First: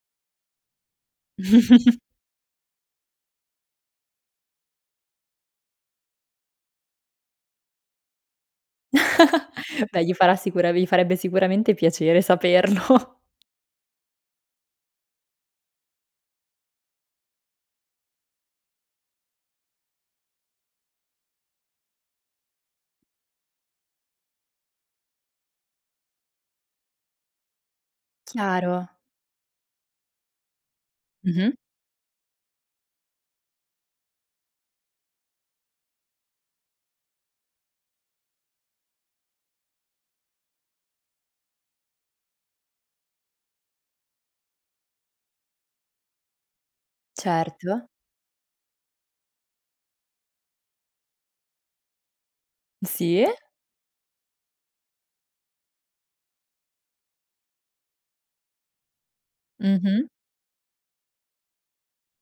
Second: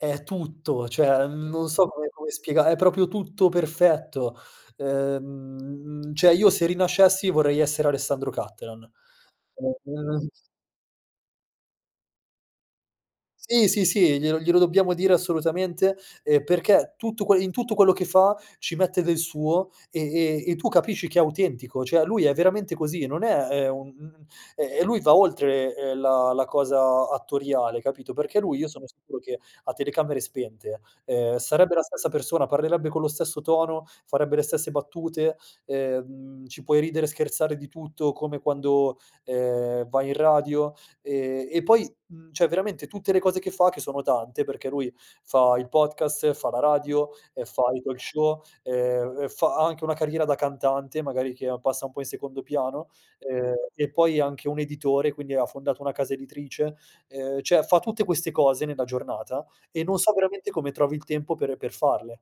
È tutto, cioè non so come come spiega è proprio tutto perfetto. Ehm, cioè io se rinascessi, vorrei essere Alessandro Cattelan. Beh, gli [unintelligible] farà sicura gli farebbe sicuramente piacere saperlo. Sì, sì, sì, glielo glielo dobbiamo dire assolutamente, ehm, perché tutto quel in tutto quello che fa ci mette del suo, e e e tu capisci che è autentico, cioè lui è veramente così, non è, ehm, un un e lui va oltre, ehm, la la cosa attoriale, capito; perché lui, io sono Chiaro. sicuro, che a telecamere spente, ehm, Mh-mh. sarebbe la stessa persona, parlerebbe con lo stesso tono, farebbe le stesse battute, ehm, ci puoi ridere e scherzare di tutto come quando, ehm, vai in radio e e poi, mhmm, cioè veramente tutte le cose che fa, che sono tante, perché lui fa il podcast, fa la radio, ehm, fa il Certo. talk show, ehm, fa anche una carriera da cantante, magari che passa un po' in secondo piano, Sì? e e poi è anche un editore, quindi ha fondato una casa editrice, ehm, cioè fa tutte queste cose nella giornata, e non Mh-mh. so veramente come trovi il tempo per per farle,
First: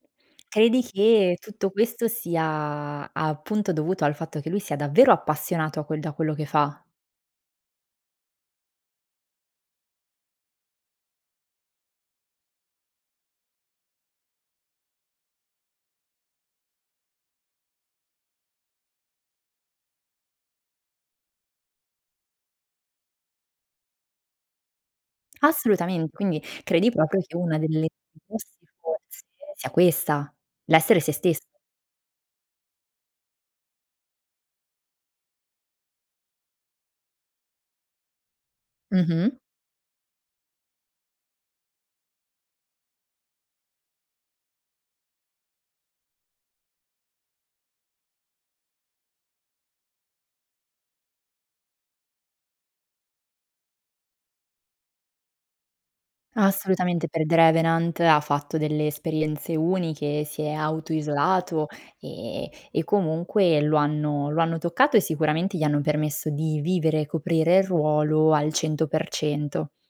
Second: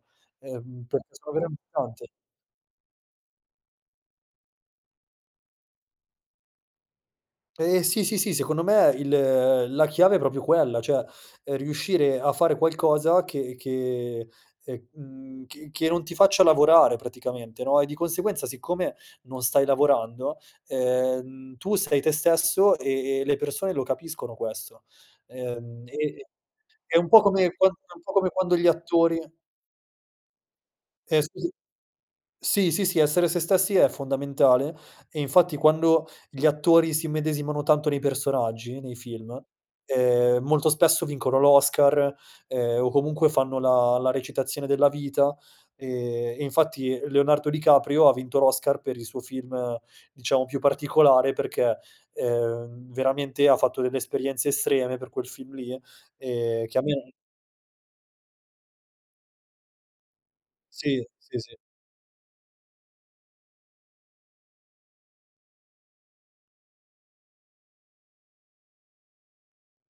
Credi ehm, perché sono che veramente tutto questo tante. sia, appunto dovuto al fatto che lui sia davvero appassionato a quel da quello che fa? Ehm, sì, sì, sì, secondo me il la chiave è proprio quella, cioè ehm, riuscire a fare qualcosa che che, ehm, che che non ti faccia lavorare praticamente, no, e di conseguenza, siccome non stai lavorando, ehm, tu sei te stesso e e le persone lo capiscono questo. Ehm, Assolutamente, e quindi credi è un po' proprio che come una quando delle un po' come quando gli [unintelligible] attori sia questa, l'essere se Eh stessi. sì. Sì, sì, sì, essere se stessi è fondamentale. E infatti, quando gli attori si immedesimano tanto nei personaggi, nei Mh-mh. film, ehm, molto spesso vincono l'Oscar, ehm, o comunque fanno la la recitazione della vita. Ehm, e infatti Leonardo Di Caprio ha vinto l'Oscar per il suo film, diciamo più particolare, perché, ehm, veramente ha fatto delle esperienze estreme per quel film lì e che a Assolutamente, me per "The Revenant" ha fatto delle esperienze uniche, si è Sì, sì, sì. auto-isolato e e comunque lo hanno lo hanno toccato e sicuramente gli hanno permesso di vivere e coprire il ruolo al 100%.